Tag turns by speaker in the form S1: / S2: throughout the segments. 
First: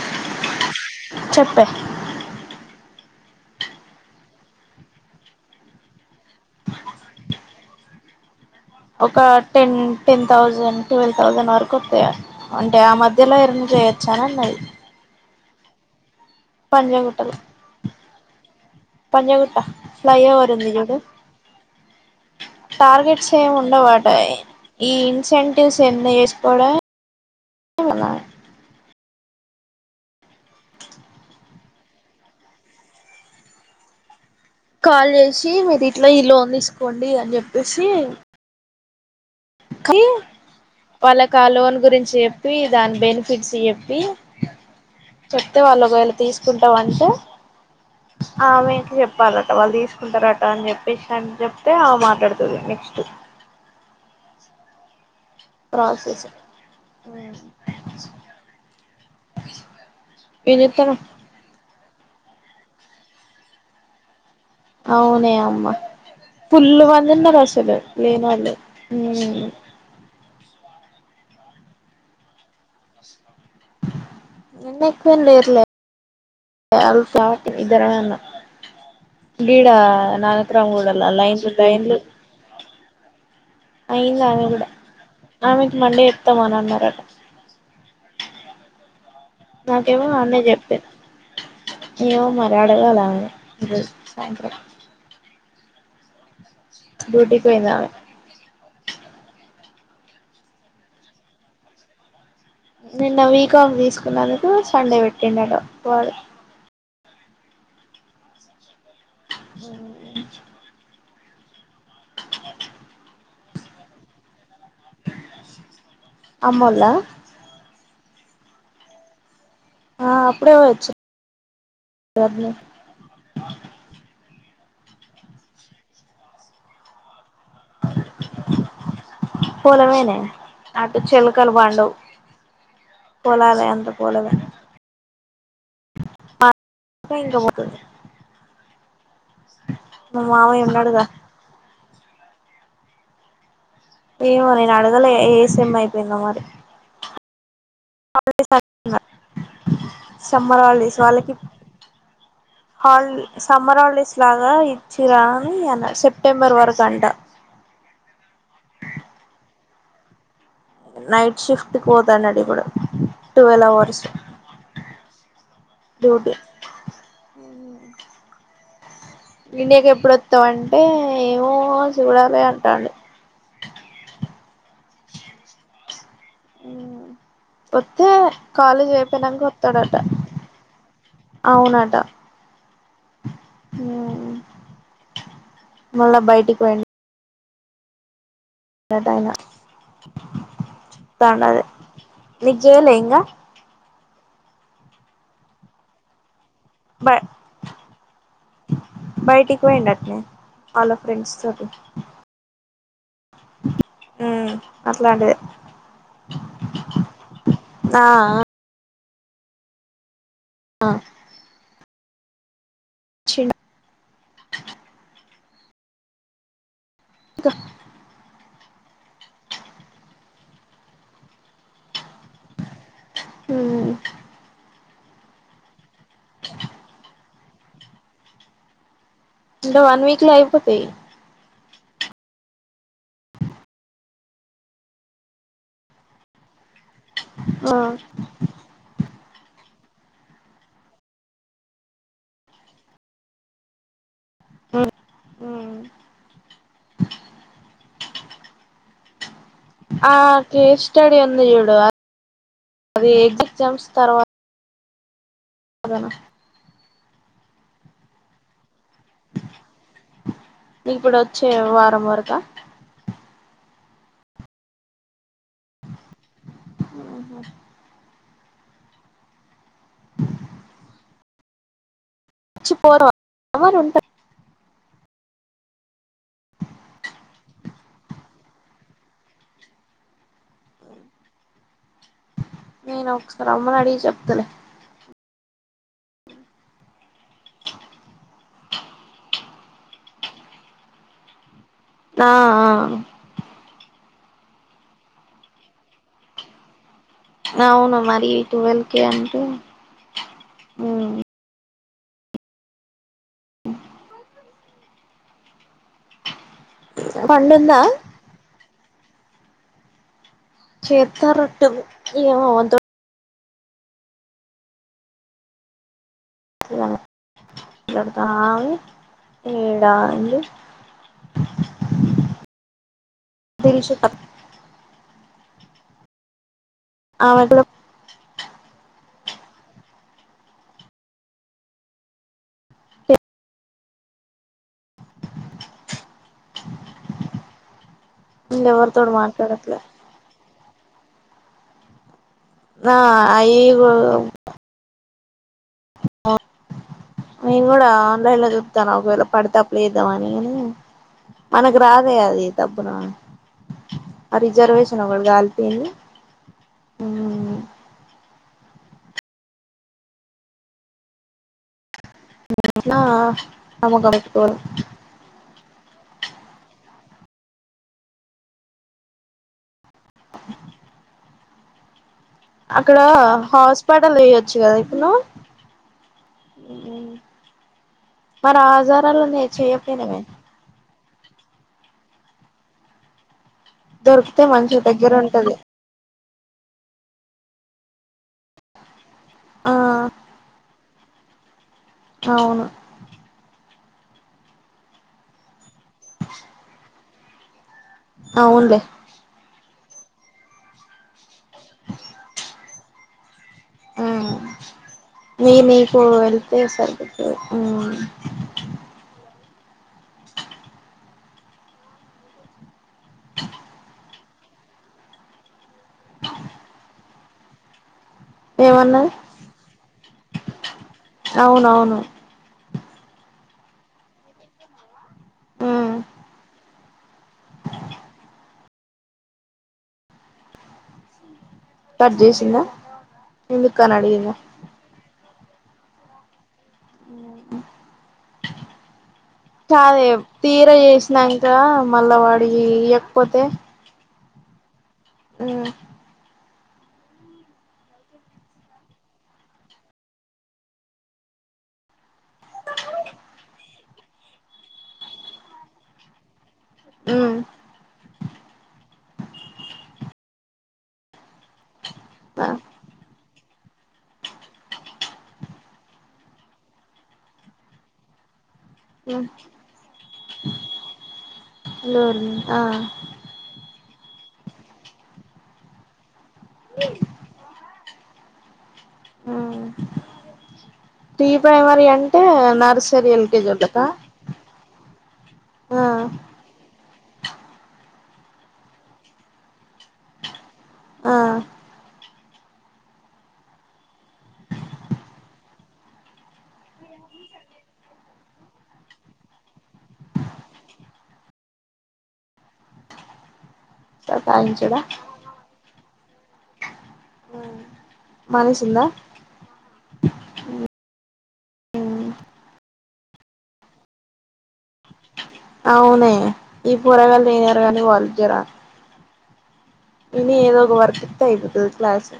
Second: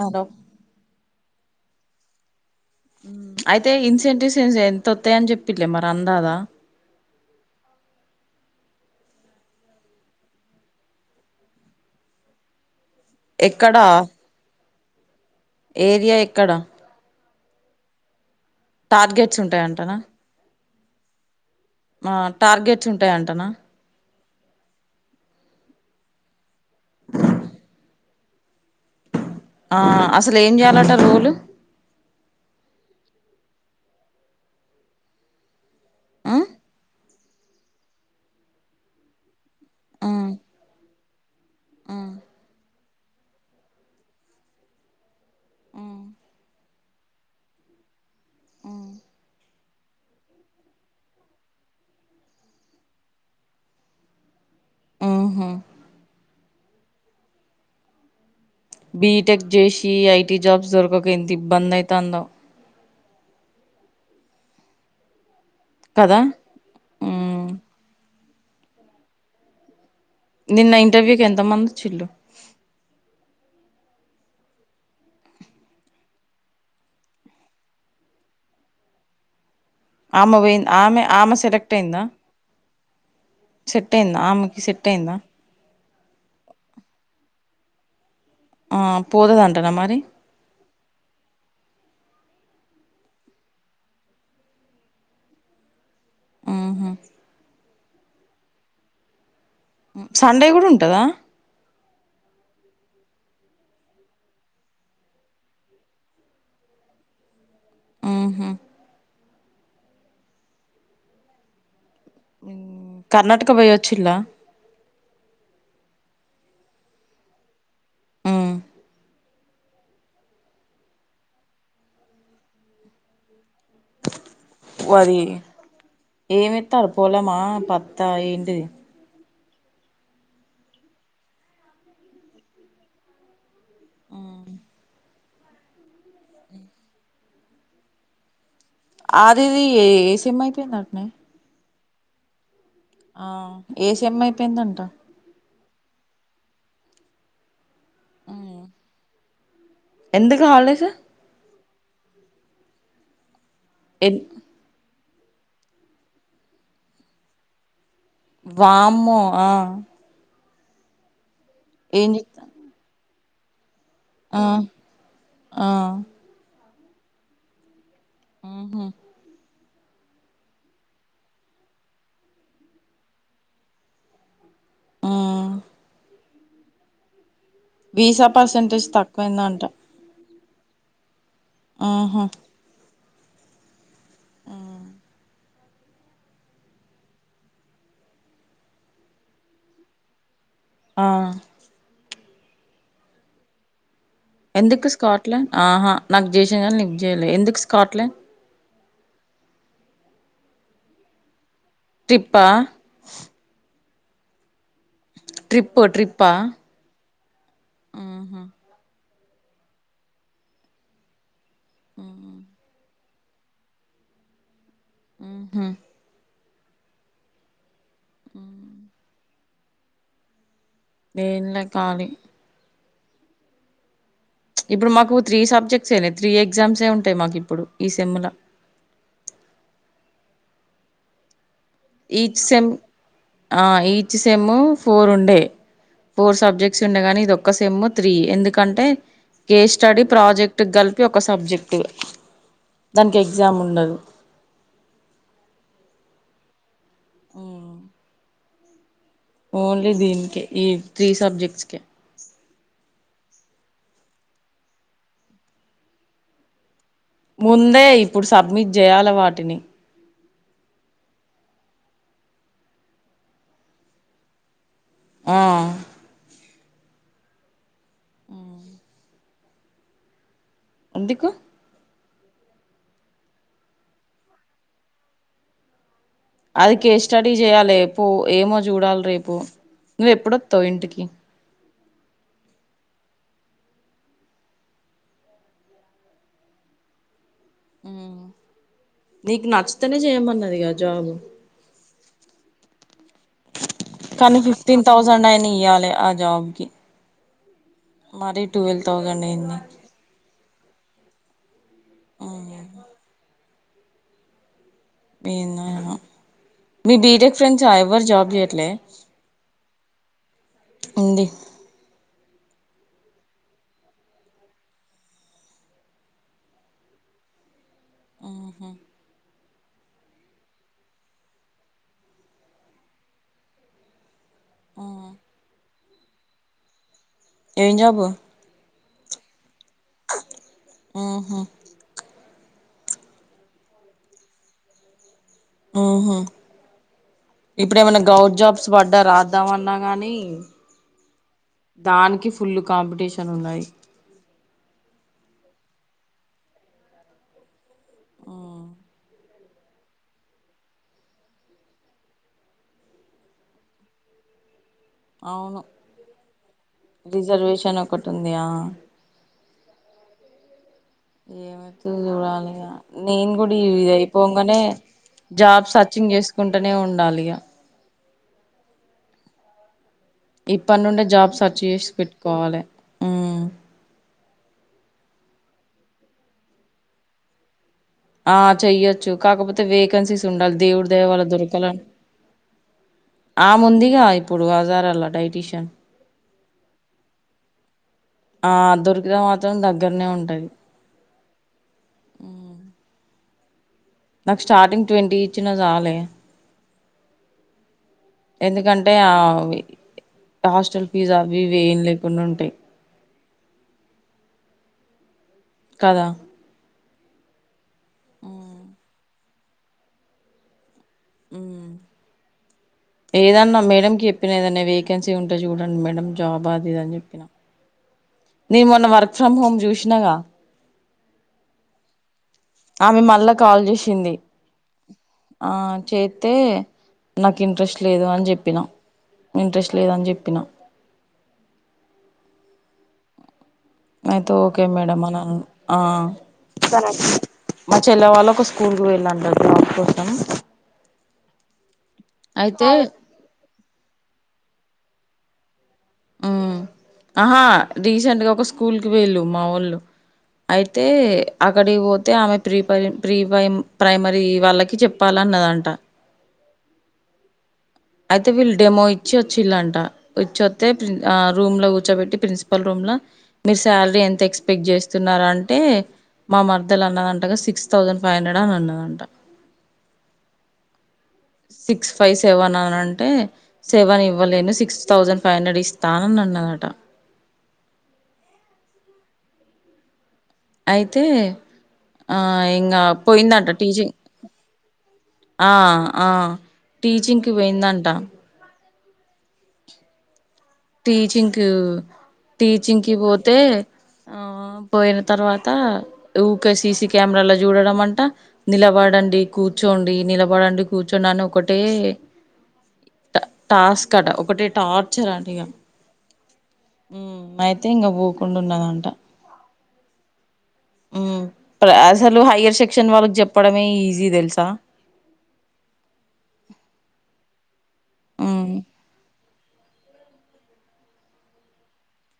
S1: Hello.
S2: చెప్పన్
S1: అయితే incentives చేస్తే ఎంతొత్తయన్ చెప్పిన్లె మరి అందాసా
S2: ఒక ten ten thousand, twelve thousand వరక్ ఒత్తయ అంటే ఆ మద్ ధ్యల ఎర్న్
S1: ఎక్కడా
S2: చేయచ్ అన్ అన్నది.
S1: ఏరియా ఎక్కడ?
S2: పంజగుట్టలో
S1: టార్గెట్స్
S2: పంజగుట్ట
S1: ఉంటాయంటనా
S2: ఫ్లై ఓవర్ ఉంది జూడు
S1: ఆ టార్గెట్స్ ఉంటాయంటనా
S2: టార్గెట్సేం ఉండవట ఏ ఈ ఇన్సెంటివ్స్ ఎర్న్ చేస్కోవడమే అవునా
S1: ఆ అసల్ ఏం చేయాలట రోల్
S2: కాల్ చేసి మీరిట్ల ఈ
S1: ఆ
S2: లోన్ తీస్కోండి అన్ చెప్పేసీ సీ
S1: ఆ
S2: వాళ్ళక్ ఆ లోన్
S1: ఆ
S2: గురించి చెప్పి దాన్ బెనిఫిట్స్ చెప్పి చెప్తే వాళ్ ఒకవేళ తీస్కుంటాం అంటే ఆమెక్ చెప్పాలట వాళ్ తీస్కుంటరట అన్ చెప్పేసన్ చెప్తే ఆమె మాట్లాడ్తది నెక్స్ట్
S1: ఆహా
S2: ప్రాసెస్
S1: బీటెక్ జేసి ఐటీ
S2: ఏం
S1: జాబ్స్
S2: చేత్తన్నావ్
S1: దొరకక ఎంత ఇబ్బందైతాందో
S2: అవునే అమ్మ
S1: కదా
S2: ఫుల్లు మంది ఉన్నర్
S1: ఉమ్
S2: అసలు లేనోళ్ళు
S1: నిన్న ఇంటర్వ్యూకి ఎంత మంది వచ్చిన్లు
S2: నిన్న ఎక్కువేం లేరులె అల్ఫా ఇద్దరమే ఉన్నం గీడా
S1: ఆమె పొయింద్ ఆమె ఆమె సెలెక్ట్ అయిందా? సెట్ అయింద
S2: అయింది ఆమె
S1: ఆమెకి
S2: కూడా
S1: సెట్ అయిందా?
S2: ఆమెకి మండే చెప్తం అన్ అన్నరట.
S1: ఆ పోతదంట
S2: నాకేమో ఆమె జెప్పిన్ అయ్యో మర్ అడగలా
S1: ఆహా
S2: డ్యూటీక్ పోయిండ్ రాల
S1: సండే గుడ్ ఉంటదా
S2: నిన్న వీకాఫ్ తీస్కున్నందుకు సండే పెట్టింరట పోలే
S1: మ్ హ్
S2: మ్
S1: కర్ణాటక పొయి వచ్చిన్లా
S2: అమ్మోల్లా?
S1: మ్
S2: ఆ అప్పుడే పొయి వచ్చిన్
S1: వరీ ఏమేత్తాన్రు పొలమా పత్తా ఏంటిది?
S2: పొలమేనే అటు చెల్కల్ పండవ్ పోలాలే అంతే పొలమే నువ్ ఇంక పోతద్
S1: ఆదిది ఏ
S2: మా
S1: సెమ్
S2: మామయ్య ఉన్నాడుగ
S1: అయిపోయిందటనే ఆ ఏ సెమ్
S2: ఏమో నేన్
S1: అయిపోయిందంట
S2: అడగలె ఏ సెమ్ అయిపోయిందో మరి ఆల్రెడీ
S1: ఉమ్.
S2: సన్
S1: ఎందుకు
S2: సమ్మర్
S1: హాలిడేస్
S2: హాల్డేస్ వాళ్ళకి హాల్ సమ్మర్ హాల్డేస్
S1: ఎన్
S2: లాగా ఇచ్చి గాని అన్న సెప్టెంబర్ వరకంట.
S1: వామ్మో ఆ
S2: నైట్ షిఫ్ట్ కి
S1: ఏం
S2: పోతాన్నాడు
S1: చెప్తా
S2: ఇప్పుడు ట్వెల్వ్ అవర్స్
S1: ఆ ఆ
S2: డ్యూటి
S1: ఉహు
S2: ఇండియాకి ఎప్పుడుస్తావు అంటే ఏమో చూడాలి అంటాండు
S1: ఆ
S2: మ్ వతే
S1: వీసా పర్సంటేజ్
S2: కాలేజ్ అయిపోయినాక
S1: తక్కువైందంట
S2: వస్తాడ అవునటా
S1: ఆహా
S2: ఉ మళ్ళ బయటికి పోయిండు పెద్దయ్యాన
S1: ఆ
S2: తాండ్ అదే నీక్ చేయలే ఇంగా
S1: ఎందుకు స్కాట్లాండ్ ఆహా నాకు చేసిన గానీ నీకు
S2: బ
S1: చేయలే ఎందుకు స్కాట్లాండ్
S2: బయటికి పోయిండ్ అట్నే అలా ఫ్రెండ్స్ తోటి
S1: ట్రిప్పా
S2: ఉ అట్లాంటిది
S1: ట్రిప్పు ట్రిప్పా
S2: ఆ
S1: ఆహా
S2: ఆ
S1: ఉ
S2: చిన్
S1: ఉహు
S2: ఇంకా
S1: ఎన్లే కాలి
S2: మ్మ్
S1: ఇప్పుడు మాకు త్రీ సబ్జెక్ట్స్ ఏనే త్రీ ఎగ్జామ్స్ ఎ ఉంటాయి మాకు ఇప్పుడు ఈ సెమ్ల
S2: అంటే వన్ వీక్ లో అయిపోతాయి
S1: ఈచ్ సెమ్ ఆ ఈచ్ సేమ్ ఫోర్ ఉండే ఫోర్ సబ్జెక్ట్స్ ఉండే గానీ ఇదొ ఒక
S2: ఆ
S1: సెమ్ త్రీ ఎందుకంటే కేస్ స్టడీ ప్రాజెక్ట్ కలిపి ఒక సబ్జెక్ట్ దానికి ఎగ్జామ్ ఉండదు
S2: ఉ హు
S1: ఆ
S2: ఆ
S1: దీనికే ఈ
S2: కేస్
S1: త్రీ
S2: స్టడీ ఉంది చూడు
S1: సబ్జెక్ట్స్కే
S2: అది ఎ ఎగ్జామ్స్ తర్వాత అదేనా
S1: ముందే ఇప్పుడు సబ్మిట్ చేయాల వాటిని
S2: ఇప్పుడు వచ్చే వారం వరకా
S1: ఆ
S2: ఉహు
S1: ఆ ఎందుకు
S2: వచ్చి పోరా ఎవరు ఉంట
S1: అది కే స్టడీ చేయాలిపు ఏమో చూడాలి రేపు నువ్వు ఎప్పుడొస్తావ్ ఇంటికి
S2: నేను ఒకసారి అమ్మను అడిగి చెప్తలే
S1: మ్ నీకు నచ్చితేనే చేయమన్నదిగా జాబు
S2: ఆ ఆ
S1: కానీ ఫిఫ్టీన్ థౌజండ్ అయిన ఇయ్యాలి ఆ జాబ్ కి
S2: అవును మరి
S1: ట్వెల్వ్
S2: టువెల్ కే
S1: థౌజండ్
S2: అంటే
S1: అయింది
S2: మ్
S1: ఎందోఎమో మీ బీటెక్ ఫ్రెండ్స్
S2: పండుందా
S1: ఎవ్వరు జాబ్ చెయట్లే
S2: చేత రొట్టెవి ఏ వ మాట్లాడతాని ఈడ ఆగింది తెలుసి
S1: ఆ
S2: ఆమె కూడా
S1: ఎం జాబు ఆహ ఉ ఇప్పుడే ఏమన్నా గౌ ట్ జబ్స్ పడ్డా
S2: ఎవరితోటి
S1: రాద్దామన్నా
S2: మాట్లాడట్లే
S1: గానీ దానికి ఫుల్లు కాంపిటీషన్ ఉన్నాయి
S2: ఓ ఆ నేను కూడా ఆన్లైన్ లో చూతానా ఒకవేళ పడితే అప్లై చేద్దామని మనకు రాదే అది దప్పున ఆ రిజర్వేషన్ ఒకటి
S1: అవును
S2: కాలిపోయింది
S1: రిజర్వేషన్ ఒకటి ఉంది ఆ ఏమైతదో చూడాలి
S2: ఇట్లా
S1: నేను కూడా ఇది
S2: నమ్మకం పెట్టుకోరు
S1: అయిపోంగనే జాబ్ సర్చింగ్ చేసుకుంటూనే ఉండాలి ఇగ ఇప్పటి నుండే జాబ్ సర్చ్ చేసి పెట్ కోవలే
S2: అక్కడ హాస్పిటల్ చెయొచ్చు కదా ఇప్పుడు నువ్వు ఆ
S1: ఆ చెయ్యొచ్చు కాకపోతే
S2: చేయపోయినవే
S1: వేకెన్సీస్ ఉండాలి దేవుడు దేవాల దుర్కల ఆ ముందిగా
S2: దొరికితే
S1: ఇప్పుడు
S2: మంచి
S1: హజారాల
S2: దగ్గర ఉంటది
S1: డైటిషియన్ ఆ దొరికితే మాత్రం
S2: ఆ
S1: దగ్గరనే ఉంటది
S2: అవును
S1: నాకు స్టార్టింగ్ ట్వంటీ ఇచ్చిన చాలే
S2: అవునులే
S1: ఎందుకంటే ఆ హాస్టల్ ఫీజు అవి ఇవి ఏం లేకుండా ఉంటాయి
S2: ఆ నీయ్యి నీకు
S1: కదా
S2: వెళ్తే సరిపోతది ఉమ్
S1: ఆ ఏదన్నా మేడంకి చెప్పినా ఏదన్న వేకెన్సీ ఉంటే చూడండి మేడం జాబ్ అది ఇదని చెప్పినా నేను మొన్న
S2: ఏమన్నది
S1: వర్క్ ఫ్రమ్ హోమ్ చూసినాగా
S2: అవునవును
S1: ఆమె మళ్ళా కాల్ చేసింది ఆ చేస్తతే నాకు ఇంట్రెస్ట్ లేదు అని చెప్పినా ఇంట్రెస్ట్ లేదని చెప్పిన
S2: కట్ చేసిందా అడిగిందా
S1: అతే ఒకే మేడం అని అన్న మా చెల్లె వాళ్ళు ఒక స్కూల్ కు పోయిలంట
S2: కాదే తీర చేసినాంకా మళ్ళా వాడు ఈ
S1: అయితే
S2: ఇయ్యకపోతే ఉ
S1: ఆహా రీసెంట్గా ఒక స్కూల్కి పోయిళ్ళు మా వాళ్ళు అయితే అక్కడి పోతే ఆమె ప్రీ ప్రై ప్రీ ప్ర ప్రైమరీ వాళ్ళకి చెప్పాలన్నదంట
S2: ఉ
S1: అయితే వీళ్ళు డెమో ఇచ్చి వచ్చిలాంట తే ప్రీ ఆ రూమ్ లో కూర్చోబెట్టి
S2: ఆ
S1: ప్రిన్సిపల్ రూమ్ ల మీరు శాలరీ ఎంత ఎక్స్పెక్ట్ చేస్తున్నారంటే మా మరదెలన్నదంటగా సిక్స్ థౌసండ్ ఫై హండ్రెడ్ ఆ అని అన్నదంట
S2: హొ
S1: సిక్స్ ఫైవ్ సెవెన్ అనంటే సెవెన్ ఇవ్వలేను సిక్స్ తౌసెండ్ ఫైవ్ హండ్రెడ్ ఇస్తా అననన్నాదట
S2: ఆ
S1: అయితే
S2: ప్రీ ప్రైమరీ
S1: ఆ
S2: అంటే
S1: ఇంగా
S2: నర్సరీ
S1: పోయిందంట
S2: ఎల్కేజి ఒల్లక
S1: టీచింగ్ ఆ ఆ టీచింగ్కి పోయిందంట
S2: ఆ
S1: టీచింకు టీచింకి పోతే ఆ పోయిన తర్వాత ఊకే సిసి కెమెరాలో చూడడం అంటా నిలబడండి కూర్చోండి నిలబడండి కూర్చోండి అనొకటే ట టాస్క్ అట ఒకటె
S2: సతాయించుడా
S1: టార్చర్ అంట ఇగా ఊ అయితే ఇంగ పోకుండా
S2: మనిషుందా
S1: ఉన్నదంట ఊ ప్ర అసలు హైయర్ సెక్షన్ వాళ్ళకి చెప్పడమే ఈజీ తెలుసా
S2: అవునే ఈ పోరగాలు వినారు కానీ వాళ్ళు జరా
S1: మ్మ్
S2: ఇని ఏదో ఒక వర్క్ ఇతే అపోతది క్లాసు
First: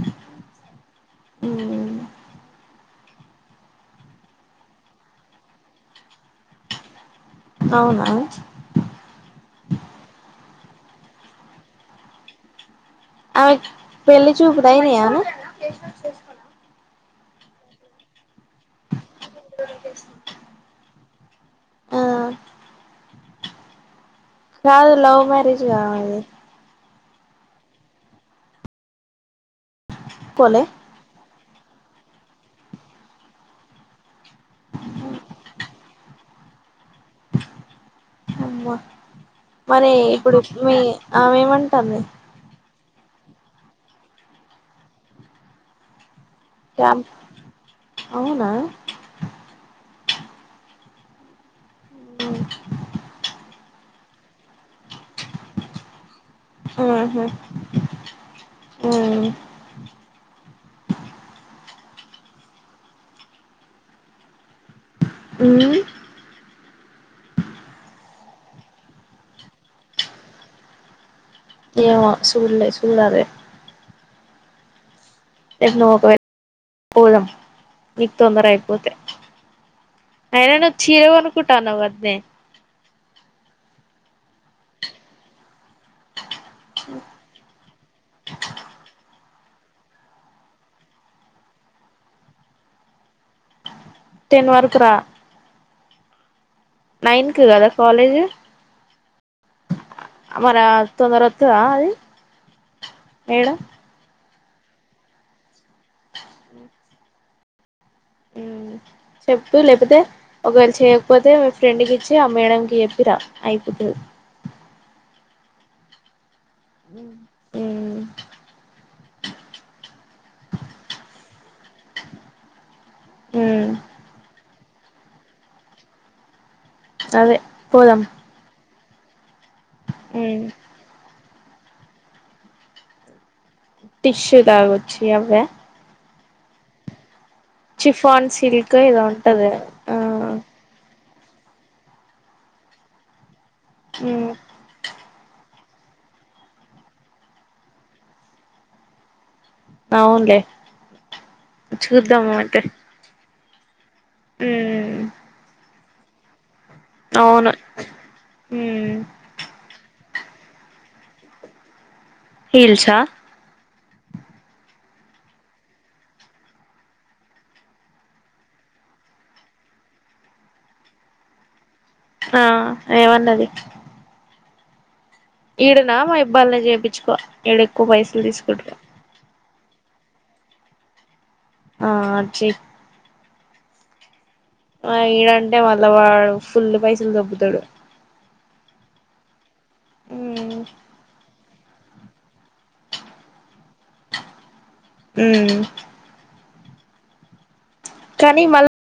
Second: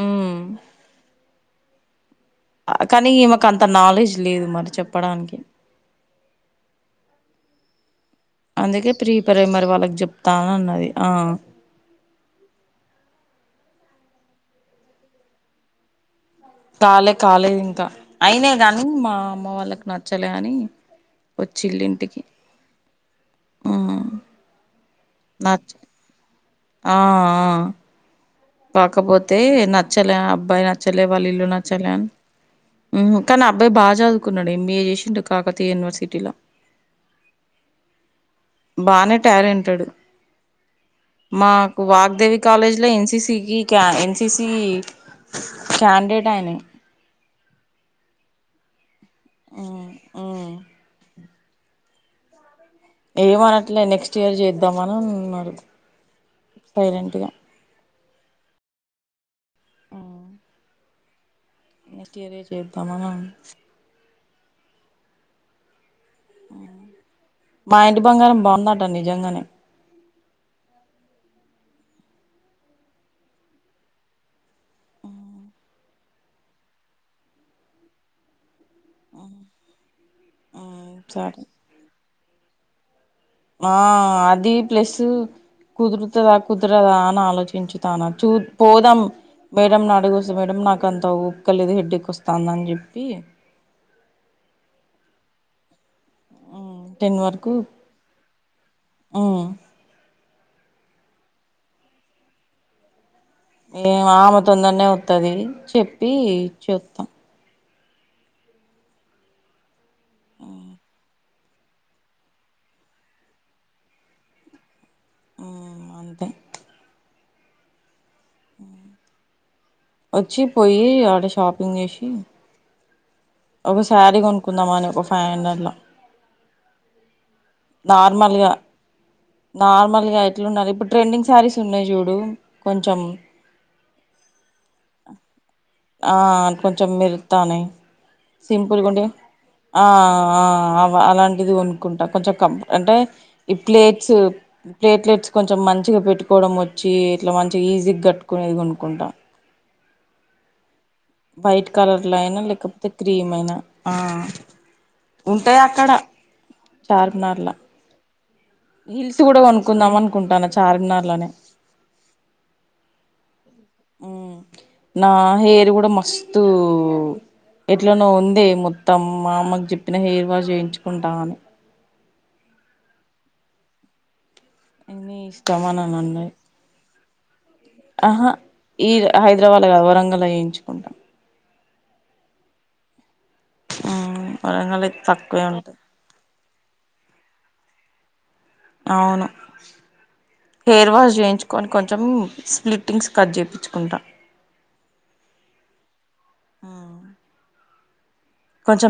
S1: ఊ
S2: ఉమ్
S1: ఆ కానీ ఈమెకు అంత నాలెడ్జ్ లేదు మరి చెప్పడానికి [inaudible]
S2: అవునా
S1: అందుకే ప్రీప్రైమరీ వాళ్ళకి చెప్తాను అన్నది ఆ
S2: ఆ పెళ్లి చూపులయినాయనే
S1: కాలే కాలేదు ఇంకా అయినాయ్ కాని మా అమ్మ వాళ్ళకి నచ్చలే అని వచ్చిళ్ళు
S2: ఆ
S1: ఇల్లింటికి ఊ
S2: కాదు లవ్ మ్యారేజ్ కావాలి
S1: ఆ ఆ పాకపోతే నచ్చలే
S2: ఒప్పుకోలే
S1: అబ్బాయి నచ్చలే వాళ్ళ ఇల్లు నచ్చలే అని ఊహ్ కానీ ఆ అబ్బాయి బా చదుకున్నాడే ఎంబీఏ చేసిండు కాకతీయ యూనివర్సిటీలో
S2: అమ్మ
S1: [inaudible] బానే టాలెంటెడు
S2: మరి ఇప్పుడు మీ ఆమె
S1: మాకు
S2: ఏమంటాంది
S1: వాగ్దేవి కాలేజ్ లో ఎన్సిసి కి క ఎన్సిసి క్యాండిడేట్ ఆయన
S2: చా అవునా
S1: ఆ ఊ
S2: అ
S1: ఏమనట్లే నెక్స్ట్ ఇయర్ చేద్దామనన్నారు
S2: ఊహు ఉ
S1: ఆ నెక్స్ట్ ఇయర్ ఏ చేద్దామనిన్నా
S2: ఊ
S1: మా ఇంటి బంగారం బాందంట నిజంగానే
S2: ఏమో సూడ్లే సూడాలే ఎ [inaudible] పోదం మీక్ తొందర అయిపోతే అయనా నువ్ చ్చీర
S1: సరే
S2: కొనుకుంటా అన్నావ్ కాద్నే
S1: ఆ అది ప్లస్సు కుదురుతదా కుదరదా అని ఆలోచించుతాన చూ పోదాం మేడం అడుగు వస్తే మేడం నాకు అంత ఓపిక లేదు హెడేక్ వస్తుందని చెప్పి
S2: టెన్ వరకురా
S1: టెన్
S2: నైన్ కి
S1: వరకు
S2: కాదా కాలేజ్
S1: ఉమ్
S2: అ మరా తొందర వతద అది ఏడ
S1: ఏం ఆమె తొందరనే అతది చెప్పి ఇచ్చేతా
S2: ఉమ్ చెప్పు లేకపోతే ఒకవేళ చేయకపోతే ఫ్రెండ్కి ఇచ్చి ఆ మేడంకి చెప్పిరా అయిపోతది
S1: అంతే
S2: [inaudible]
S1: ఆ వచ్చి పోయి ఆడ షాపింగ్ చేసి
S2: ఉమ్
S1: ఒక శారీ కొనుకుందాం అని ఒక ఫైవ్ హండ్రెడ్ ల
S2: అదే పోదాం
S1: నార్మల్గా నార్మల్గా
S2: ఉమ్
S1: ఎట్లుండాలి ఇప్పుడు ట్రెండింగ్ శారీస్ ఉన్నాయి చూడు కొంచెం
S2: టిష్యూ లాగొచ్చి అవ
S1: ఆ కొంచెం మిరుతానే
S2: చిఫాన్ సిల్క్ ఏదో
S1: సింపుల్గాండేవి
S2: ఉంటది
S1: ఆ ఆ అలాంటిది కొనుకుంటా కొంచెం కం అంటే ఈ ప్లేట్స్
S2: ఉమ్
S1: ప్లేట్లెట్స్ కొంచెం మంచిగా పెట్టుకోవడం వచ్చి ఇట్లా మంచిగా ఈజీగా కట్టుకునేది కొనుక్కుంటా
S2: అవునులే
S1: వైట్ కలర్ లో
S2: చూద్దాం
S1: అయినా
S2: అయితే
S1: లేకపోతే క్రీమ్ అయినా ఆ
S2: ఉమ్
S1: ఉంటాయి అక్కడ చార్మినార్ల
S2: అవును ఉమ్
S1: హిల్స్ కూడా కొనుక్కుందాం అనుకుంటాన చార్మినార్లోనే
S2: హిల్సా
S1: ఉమ్మ్ నా హెయిర్ కూడా మస్తు ఎట్లనో ఉంది మొత్తం మా అమ్మకి చెప్పిన హెయిర్ వాష్ చేయించుకుంటా అని
S2: ఆ ఏవన్నది
S1: నీ ఇష్
S2: ఈడనా మా హెల్బల్ లో చెప్పిచుకో
S1: ఆహా ఈ హైదరాబాద్ కాదు వరంగల్లో చేయించుకుంటా
S2: ఆ ఆడ చే
S1: ఆ
S2: ఆ ఈడంటే మళ్ళా వాడు ఫుల్ పైసలు దొబ్బుతాడు
S1: అవును
S2: మ్
S1: హెయిర్ వాష్ చేయించు కొని కొంచెం స్ప్లిట్టింగ్స్ కట్ చెప్పిచుకుంట
S2: ఉమ్మ్
S1: ఉమ్
S2: కానీ మల